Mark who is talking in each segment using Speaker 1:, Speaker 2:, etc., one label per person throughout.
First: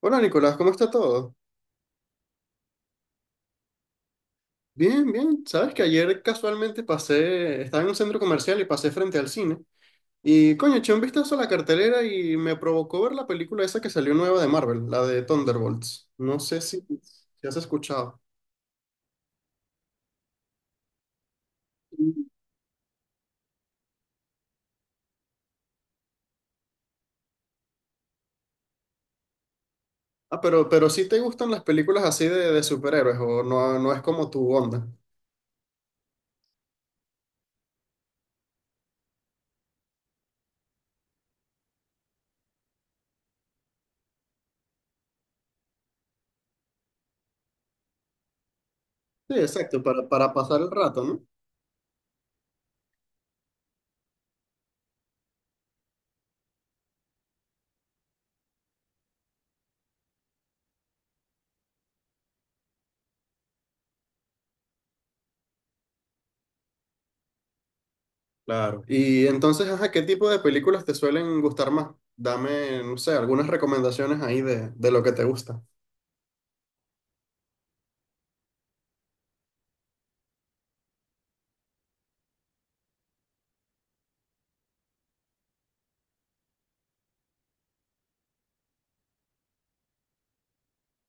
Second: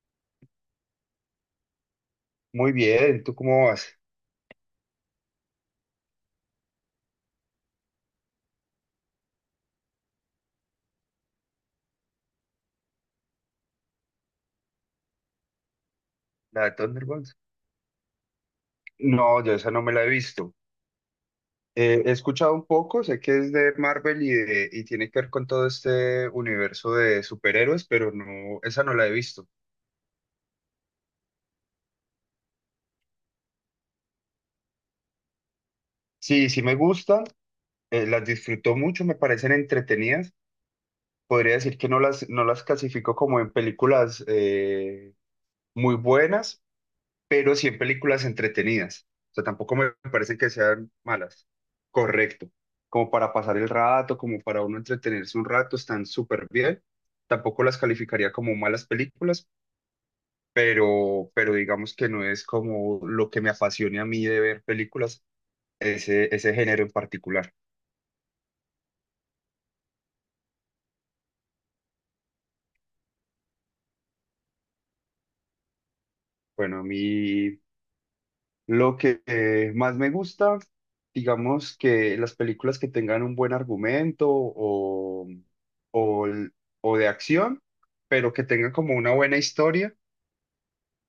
Speaker 1: Hola Nicolás, ¿cómo está todo?
Speaker 2: Muy bien, ¿tú cómo vas?
Speaker 1: Bien, bien. Sabes que ayer casualmente pasé, estaba en un centro comercial y pasé frente al cine. Y coño, eché un vistazo a la cartelera y me provocó ver la película esa que salió nueva de Marvel, la de Thunderbolts. No sé
Speaker 2: La de
Speaker 1: si,
Speaker 2: Thunderbolts.
Speaker 1: si has escuchado.
Speaker 2: No, yo esa no me la he visto. He escuchado un poco, sé que es de Marvel y, y tiene que ver con todo este universo de superhéroes, pero no, esa no la he visto.
Speaker 1: Ah, pero sí te gustan las películas así de superhéroes o no es como tu onda.
Speaker 2: Sí, sí me gustan, las disfruto mucho, me parecen entretenidas. Podría decir que no las clasifico como en películas muy buenas, pero sí en películas entretenidas. O
Speaker 1: Sí,
Speaker 2: sea, tampoco
Speaker 1: exacto,
Speaker 2: me
Speaker 1: para
Speaker 2: parecen que
Speaker 1: pasar el
Speaker 2: sean
Speaker 1: rato, ¿no?
Speaker 2: malas. Correcto. Como para pasar el rato, como para uno entretenerse un rato, están súper bien. Tampoco las calificaría como malas películas, pero digamos que no es como lo que me apasione a mí de ver películas, ese género en particular.
Speaker 1: Claro. Y entonces, ajá, ¿qué tipo de películas te suelen gustar más? Dame, no sé, algunas recomendaciones ahí de lo que te gusta.
Speaker 2: Bueno, a mí lo que más me gusta, digamos que las películas que tengan un buen argumento o, el- o de acción, pero que tengan como una buena historia,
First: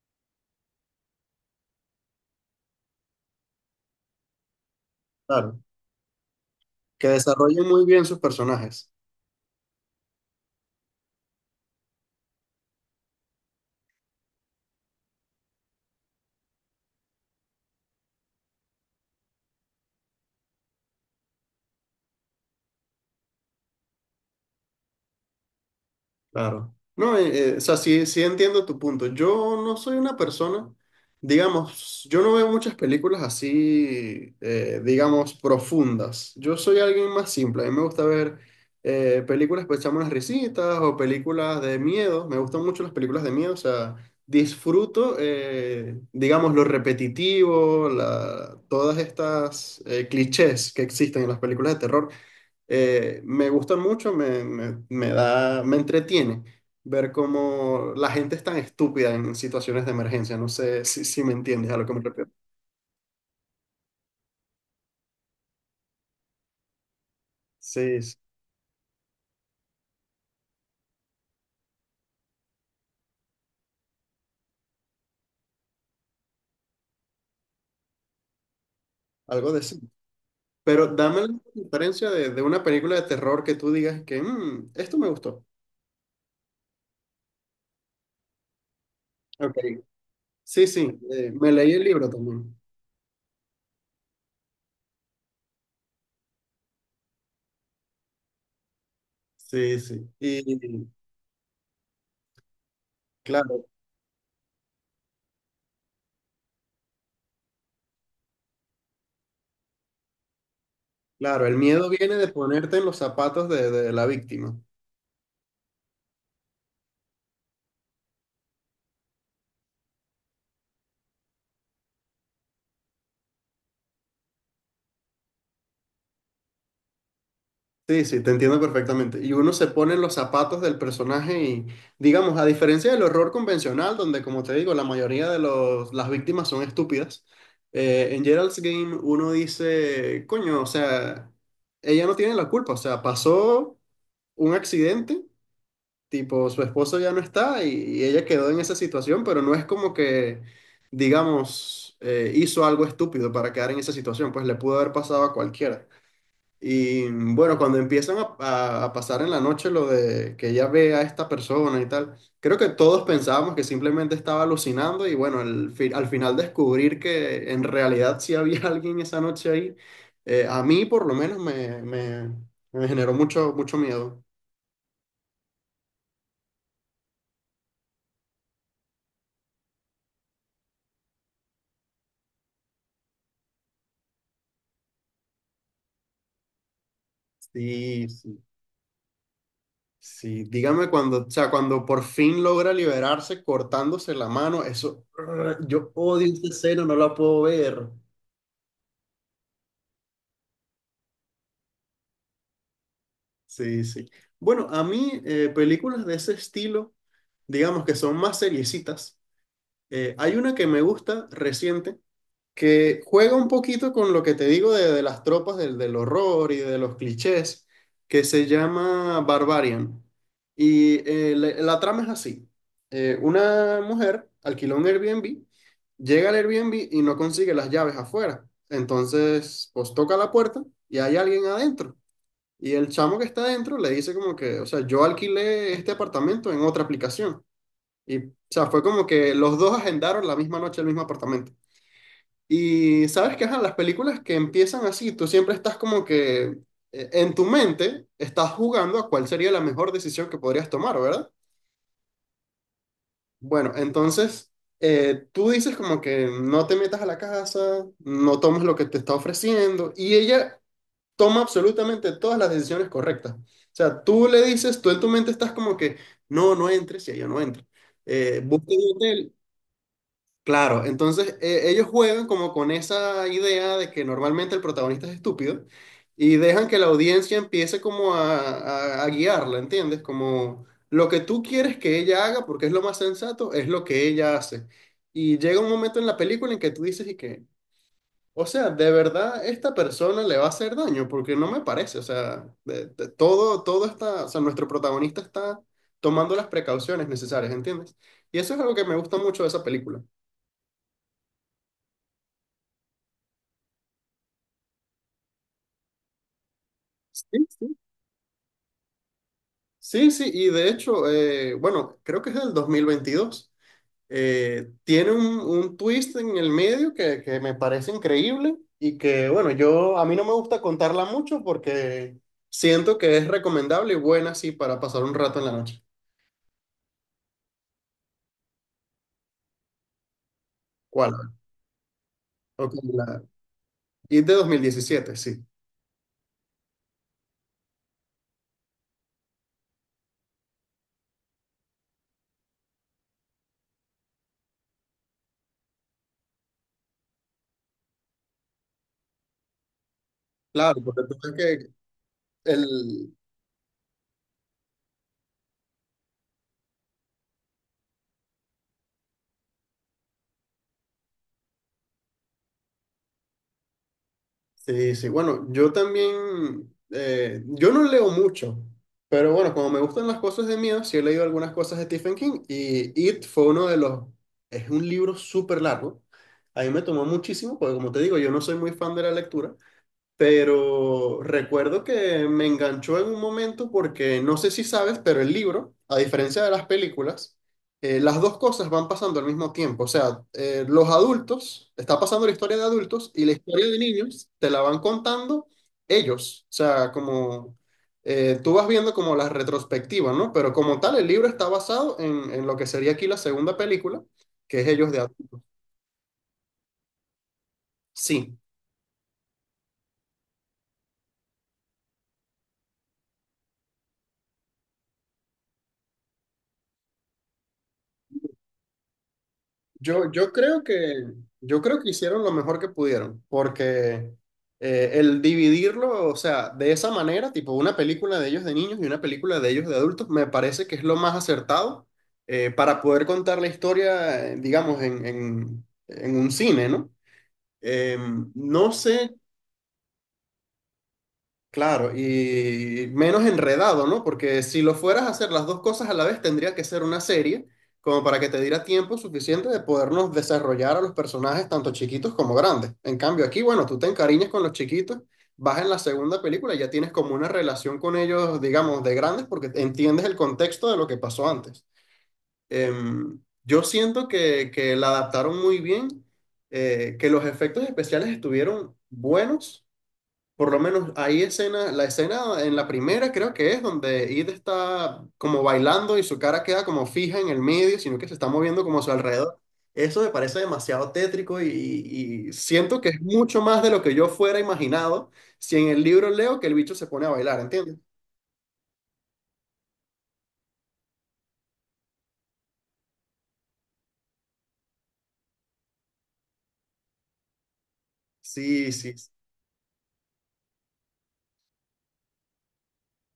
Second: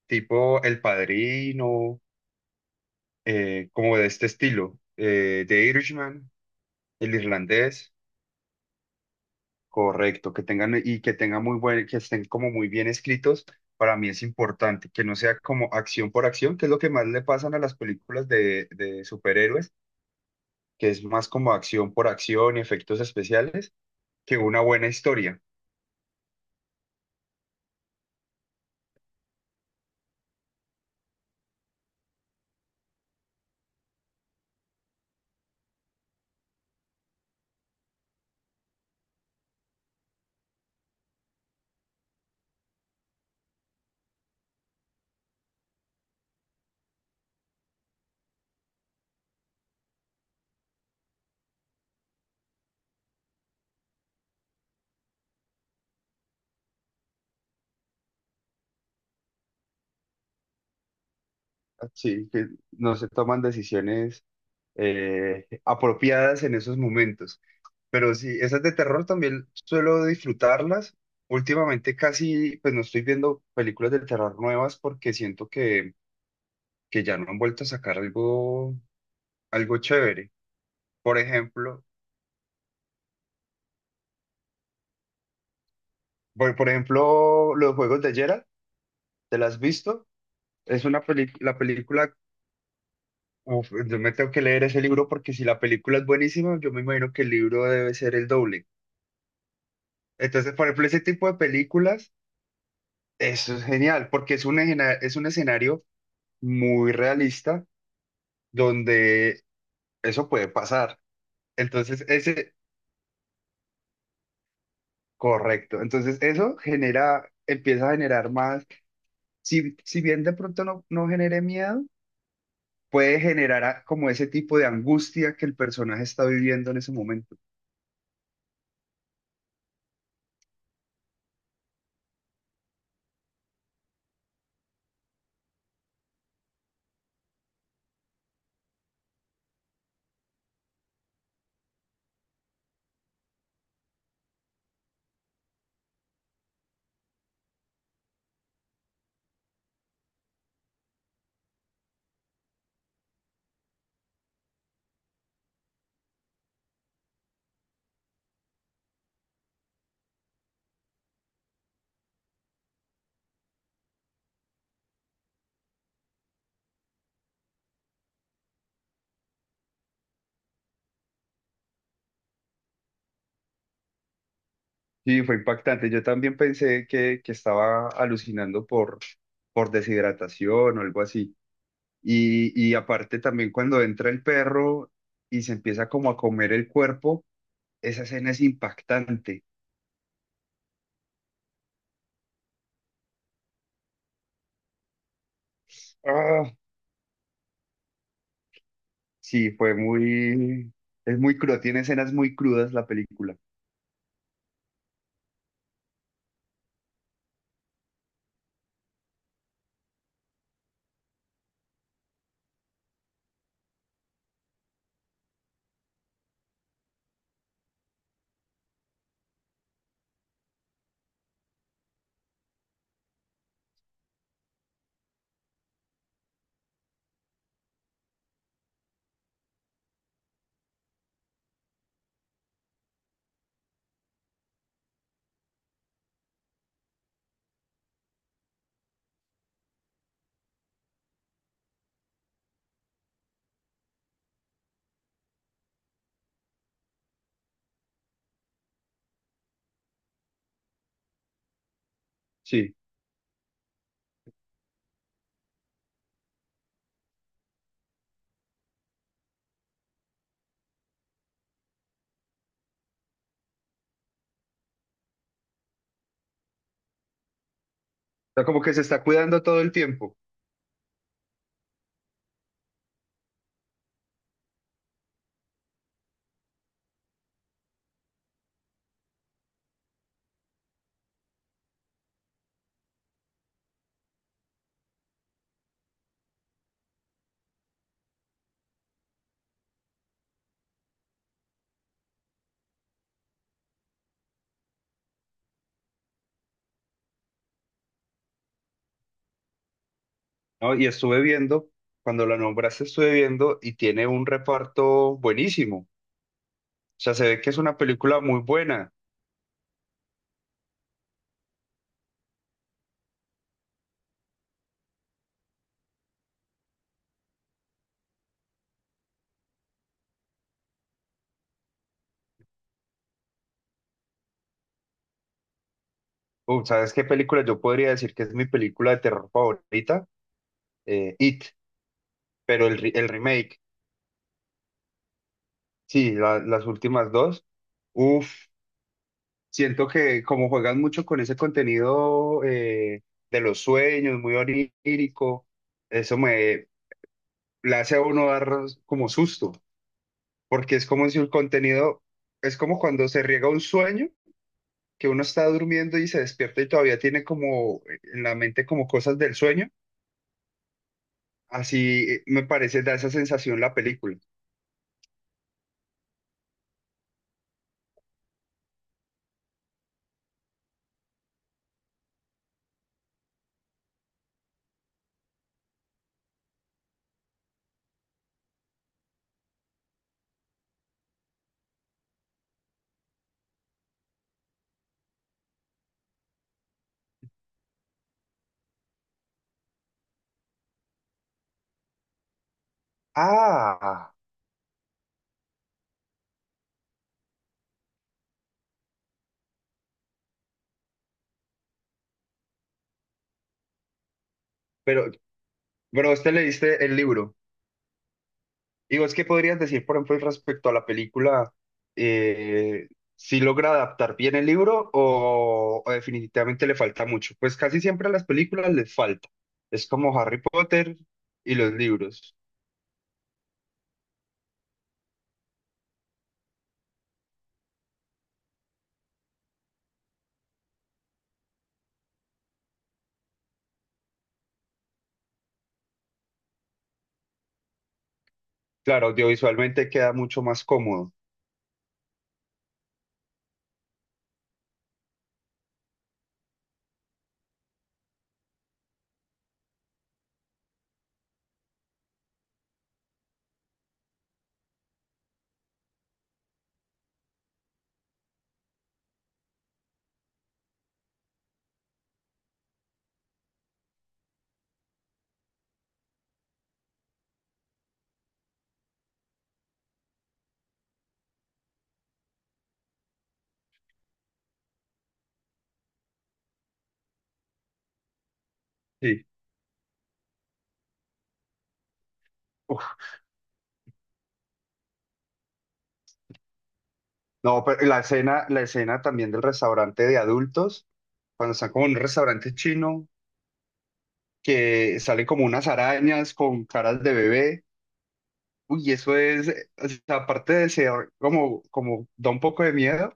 Speaker 2: tipo El Padrino, como de este estilo,
Speaker 1: Claro,
Speaker 2: The Irishman,
Speaker 1: que
Speaker 2: El
Speaker 1: desarrollen muy
Speaker 2: Irlandés,
Speaker 1: bien sus personajes.
Speaker 2: correcto, que tengan muy buen, que estén como muy bien escritos, para mí es importante, que no sea como acción por acción, que es lo que más le pasan a las películas de superhéroes, que es más como acción por acción y efectos especiales que una buena historia.
Speaker 1: Claro. No, o sea, sí, sí entiendo tu punto. Yo no soy una persona, digamos, yo no veo muchas películas así, digamos, profundas. Yo soy alguien más simple. A mí me gusta ver películas para echarme unas risitas o películas de miedo. Me gustan mucho las películas de miedo. O sea, disfruto, digamos, lo repetitivo, todas estas clichés que existen en las películas de terror. Me gusta mucho, me entretiene ver cómo la gente es tan estúpida en situaciones de emergencia. No sé si, me entiendes a lo que me refiero.
Speaker 2: Sí, que no se toman decisiones apropiadas en esos momentos.
Speaker 1: Sí,
Speaker 2: Pero
Speaker 1: sí,
Speaker 2: sí, esas de terror también suelo disfrutarlas. Últimamente casi, pues no estoy viendo películas de terror nuevas porque siento que ya no han vuelto a sacar algo,
Speaker 1: algo de
Speaker 2: algo
Speaker 1: sí.
Speaker 2: chévere.
Speaker 1: Pero
Speaker 2: Por
Speaker 1: dame la
Speaker 2: ejemplo,
Speaker 1: diferencia de una película de terror que tú digas que "Mm, esto me gustó".
Speaker 2: por ejemplo, los juegos de Geralt, ¿te las
Speaker 1: Ok.
Speaker 2: has visto?
Speaker 1: Sí,
Speaker 2: Es
Speaker 1: sí,
Speaker 2: una peli-
Speaker 1: me
Speaker 2: la
Speaker 1: leí el libro
Speaker 2: película,
Speaker 1: también.
Speaker 2: uf, yo me tengo que leer ese libro porque si la película es buenísima, yo me imagino que el libro debe ser el doble.
Speaker 1: Sí, sí.
Speaker 2: Entonces, por
Speaker 1: Y
Speaker 2: ejemplo, ese tipo de películas, eso es
Speaker 1: claro,
Speaker 2: genial, porque es es un escenario muy realista donde eso puede pasar.
Speaker 1: claro, el miedo
Speaker 2: Entonces,
Speaker 1: viene de
Speaker 2: ese,
Speaker 1: ponerte en los zapatos de la víctima.
Speaker 2: correcto. Entonces, eso genera, empieza a generar más, si bien de pronto no genere miedo, puede generar como ese tipo de angustia que el personaje está viviendo en ese momento.
Speaker 1: Sí, sí, te entiendo perfectamente. Y uno se pone en los zapatos del personaje y, digamos, a diferencia del horror convencional, donde, como te digo, la mayoría de las víctimas son estúpidas, en Gerald's Game uno dice, coño, o sea, ella no tiene la culpa, o sea, pasó un accidente, tipo, su esposo ya no está y ella quedó en esa situación, pero no es como que, digamos, hizo algo estúpido para quedar en esa situación, pues le pudo haber pasado a cualquiera. Y bueno, cuando empiezan a pasar en la noche lo de que ella ve a esta persona y tal, creo que todos pensábamos que simplemente estaba alucinando y bueno, al final descubrir que en realidad sí había alguien esa noche ahí, a mí por lo menos me generó mucho, mucho miedo.
Speaker 2: Sí, fue impactante. Yo también pensé que estaba alucinando por deshidratación o algo así. Y aparte también cuando entra el perro y se empieza como a comer el cuerpo, esa
Speaker 1: Sí,
Speaker 2: escena
Speaker 1: sí,
Speaker 2: es impactante.
Speaker 1: sí, dígame cuando, o sea, cuando por fin logra liberarse cortándose la mano, eso, yo odio esa
Speaker 2: Ah,
Speaker 1: escena, no la puedo ver.
Speaker 2: sí, fue muy, es muy cruda, tiene escenas muy crudas la película.
Speaker 1: Sí, sí. Bueno, a mí películas de ese estilo, digamos que son más seriecitas. Hay una que me gusta reciente, que juega un poquito con lo que te digo de las tropas del horror y de los clichés, que se llama Barbarian. Y la, la trama es así. Una mujer alquiló un Airbnb, llega al Airbnb y no consigue las llaves afuera. Entonces, pues toca la puerta y hay alguien adentro. Y el chamo que está adentro le dice como que, o sea, yo alquilé este apartamento en otra aplicación. Y, o sea, fue como que los dos agendaron la misma noche el mismo apartamento. Y sabes que, ajá, las películas que empiezan así, tú siempre estás como que en tu mente estás jugando a cuál sería la mejor decisión que podrías tomar, ¿verdad?
Speaker 2: Sí,
Speaker 1: Bueno, entonces tú dices como que no te metas a la casa, no tomes lo que te está ofreciendo. Y ella toma absolutamente todas las decisiones correctas. O sea, tú le dices, tú en tu mente estás como que, no, no entres y ella no entra.
Speaker 2: o sea, como
Speaker 1: Busca
Speaker 2: que se
Speaker 1: un
Speaker 2: está
Speaker 1: hotel.
Speaker 2: cuidando todo el tiempo,
Speaker 1: Claro, entonces ellos juegan como con esa idea de que normalmente el protagonista es estúpido y dejan que la audiencia empiece como a guiarla, ¿entiendes? Como lo que tú quieres que ella haga, porque es lo más sensato, es lo que ella hace. Y llega un momento en la película en que tú dices y que, o sea, de verdad esta persona le va a hacer daño, porque no me parece, o sea, todo, está, o sea, nuestro protagonista está tomando las precauciones necesarias, ¿entiendes? Y eso es algo que me gusta mucho de esa película.
Speaker 2: ¿no? Y estuve viendo, cuando la nombraste estuve viendo y tiene un reparto buenísimo. O sea, se ve
Speaker 1: Sí,
Speaker 2: que es
Speaker 1: sí.
Speaker 2: una película muy buena.
Speaker 1: Sí, sí, y de hecho, bueno, creo que es del 2022. Tiene un twist en el medio que me parece increíble y que, bueno, yo a mí no me gusta contarla mucho porque siento que es recomendable y buena, sí, para pasar un rato en la noche.
Speaker 2: Uf, ¿sabes qué película? Yo podría decir que es mi película de terror favorita,
Speaker 1: ¿Cuál?
Speaker 2: It, pero
Speaker 1: Ok,
Speaker 2: el remake,
Speaker 1: y de 2017 sí.
Speaker 2: sí, las últimas dos. Uf, siento que como juegan mucho con ese contenido de los sueños, muy onírico, eso me le hace a uno dar como susto, porque
Speaker 1: Claro,
Speaker 2: es
Speaker 1: porque
Speaker 2: como
Speaker 1: tú
Speaker 2: si el
Speaker 1: ves que
Speaker 2: contenido, es como cuando
Speaker 1: el...
Speaker 2: se riega un sueño, que uno está durmiendo y se despierta y todavía tiene como en la mente como cosas del sueño. Así me parece, da esa sensación la película.
Speaker 1: Sí, sí. Bueno, yo también... yo no leo mucho, pero bueno, como me gustan las cosas de miedo, sí he leído algunas cosas de Stephen King y It fue uno de los... Es un libro súper largo. A mí me tomó muchísimo, porque como te digo, yo no soy muy fan de la lectura, pero recuerdo que me enganchó en un momento porque no sé si sabes, pero el libro, a diferencia de las películas, las dos cosas van pasando al mismo tiempo. O sea, los adultos, está pasando la historia de adultos y la historia de
Speaker 2: Ah,
Speaker 1: niños te la van contando ellos. O sea, como tú vas viendo como las retrospectivas, ¿no? Pero como tal, el libro está basado en lo que sería aquí la segunda película, que es ellos de
Speaker 2: pero,
Speaker 1: adultos.
Speaker 2: pero usted leíste el libro.
Speaker 1: Sí.
Speaker 2: Digo, es que podrías decir, por ejemplo, respecto a la película, eh, si logra adaptar bien el libro o definitivamente le falta mucho. Pues casi siempre a las películas les falta. Es
Speaker 1: Yo,
Speaker 2: como
Speaker 1: yo
Speaker 2: Harry
Speaker 1: creo
Speaker 2: Potter
Speaker 1: que,
Speaker 2: y
Speaker 1: yo
Speaker 2: los
Speaker 1: creo que hicieron lo
Speaker 2: libros.
Speaker 1: mejor que pudieron, porque el dividirlo, o sea, de esa manera, tipo una película de ellos de niños y una película de ellos de adultos, me parece que es lo más acertado para poder contar la historia, digamos, en un cine, ¿no? Eh, no
Speaker 2: Claro,
Speaker 1: sé.
Speaker 2: audiovisualmente queda mucho más cómodo.
Speaker 1: Claro, y menos enredado, ¿no? Porque si lo fueras a hacer las dos cosas a la vez, tendría que ser una serie, como para que te diera tiempo suficiente de podernos desarrollar a los personajes, tanto chiquitos como grandes. En cambio, aquí, bueno, tú te encariñas con los chiquitos, vas en la segunda película y ya tienes como una relación con ellos, digamos, de grandes, porque entiendes el contexto de lo que pasó antes. Yo siento que la adaptaron muy bien, que los efectos especiales estuvieron buenos por lo menos hay escena, la escena en la primera creo que es donde Id está como bailando y su cara queda como fija en el medio, sino que se está moviendo como a su
Speaker 2: Sí.
Speaker 1: alrededor. Eso me parece demasiado tétrico y siento
Speaker 2: Uf,
Speaker 1: que es mucho más de lo que yo fuera imaginado si en el libro leo que el bicho se pone a bailar,
Speaker 2: no,
Speaker 1: ¿entiendes?
Speaker 2: pero la escena también del restaurante de adultos, cuando están como en un restaurante chino que salen como unas arañas con caras de bebé.
Speaker 1: Sí,
Speaker 2: Uy,
Speaker 1: sí.
Speaker 2: eso es, o sea, aparte de ser como, como da un poco de miedo,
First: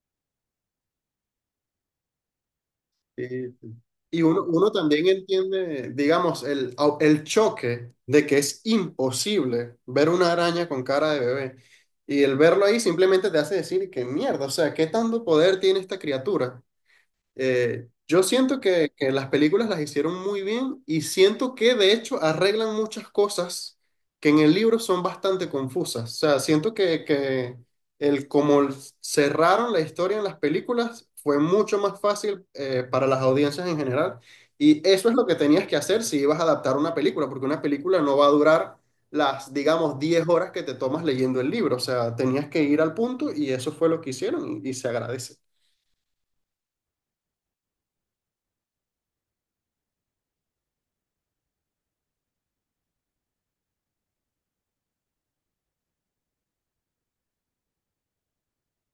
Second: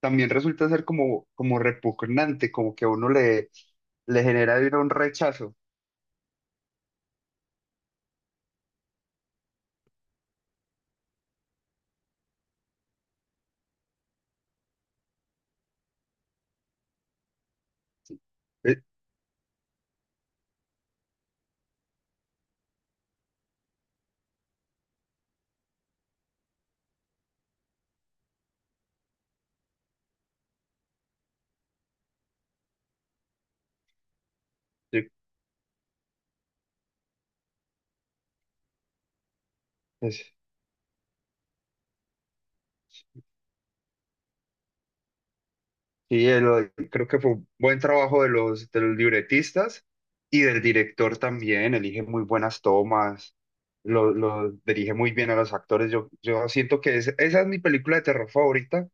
Speaker 2: también resulta ser como, como repugnante, como que a uno
Speaker 1: Sí,
Speaker 2: le,
Speaker 1: sí. Y
Speaker 2: le
Speaker 1: uno,
Speaker 2: genera de
Speaker 1: uno
Speaker 2: una un
Speaker 1: también
Speaker 2: rechazo.
Speaker 1: entiende, digamos, el choque de que es imposible ver una araña con cara de bebé. Y el verlo ahí simplemente te hace decir que mierda, o sea, ¿qué tanto poder tiene esta criatura? Yo siento
Speaker 2: Eh,
Speaker 1: que las películas las hicieron muy bien y siento que de hecho arreglan muchas cosas que en el libro son bastante confusas. O sea, siento que el cómo cerraron la historia en las películas fue mucho más fácil para las audiencias en general. Y eso
Speaker 2: sí,
Speaker 1: es lo que tenías que hacer si ibas a adaptar una película, porque una película no va a durar las, digamos, 10
Speaker 2: pues,
Speaker 1: horas que te tomas leyendo el libro. O sea, tenías que ir al punto y eso fue lo que hicieron y se agradece.
Speaker 2: sí, creo que fue un buen trabajo de los libretistas y del director también, elige muy buenas tomas. Lo dirige muy bien a los actores. Yo siento que esa es mi película de terror favorita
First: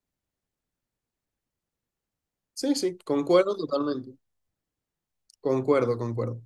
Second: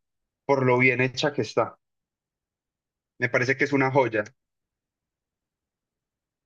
Speaker 2: por lo bien hecha que está.
Speaker 1: Sí, sí,
Speaker 2: Me
Speaker 1: concuerdo
Speaker 2: parece que es una
Speaker 1: totalmente.
Speaker 2: joya.
Speaker 1: Concuerdo, concuerdo.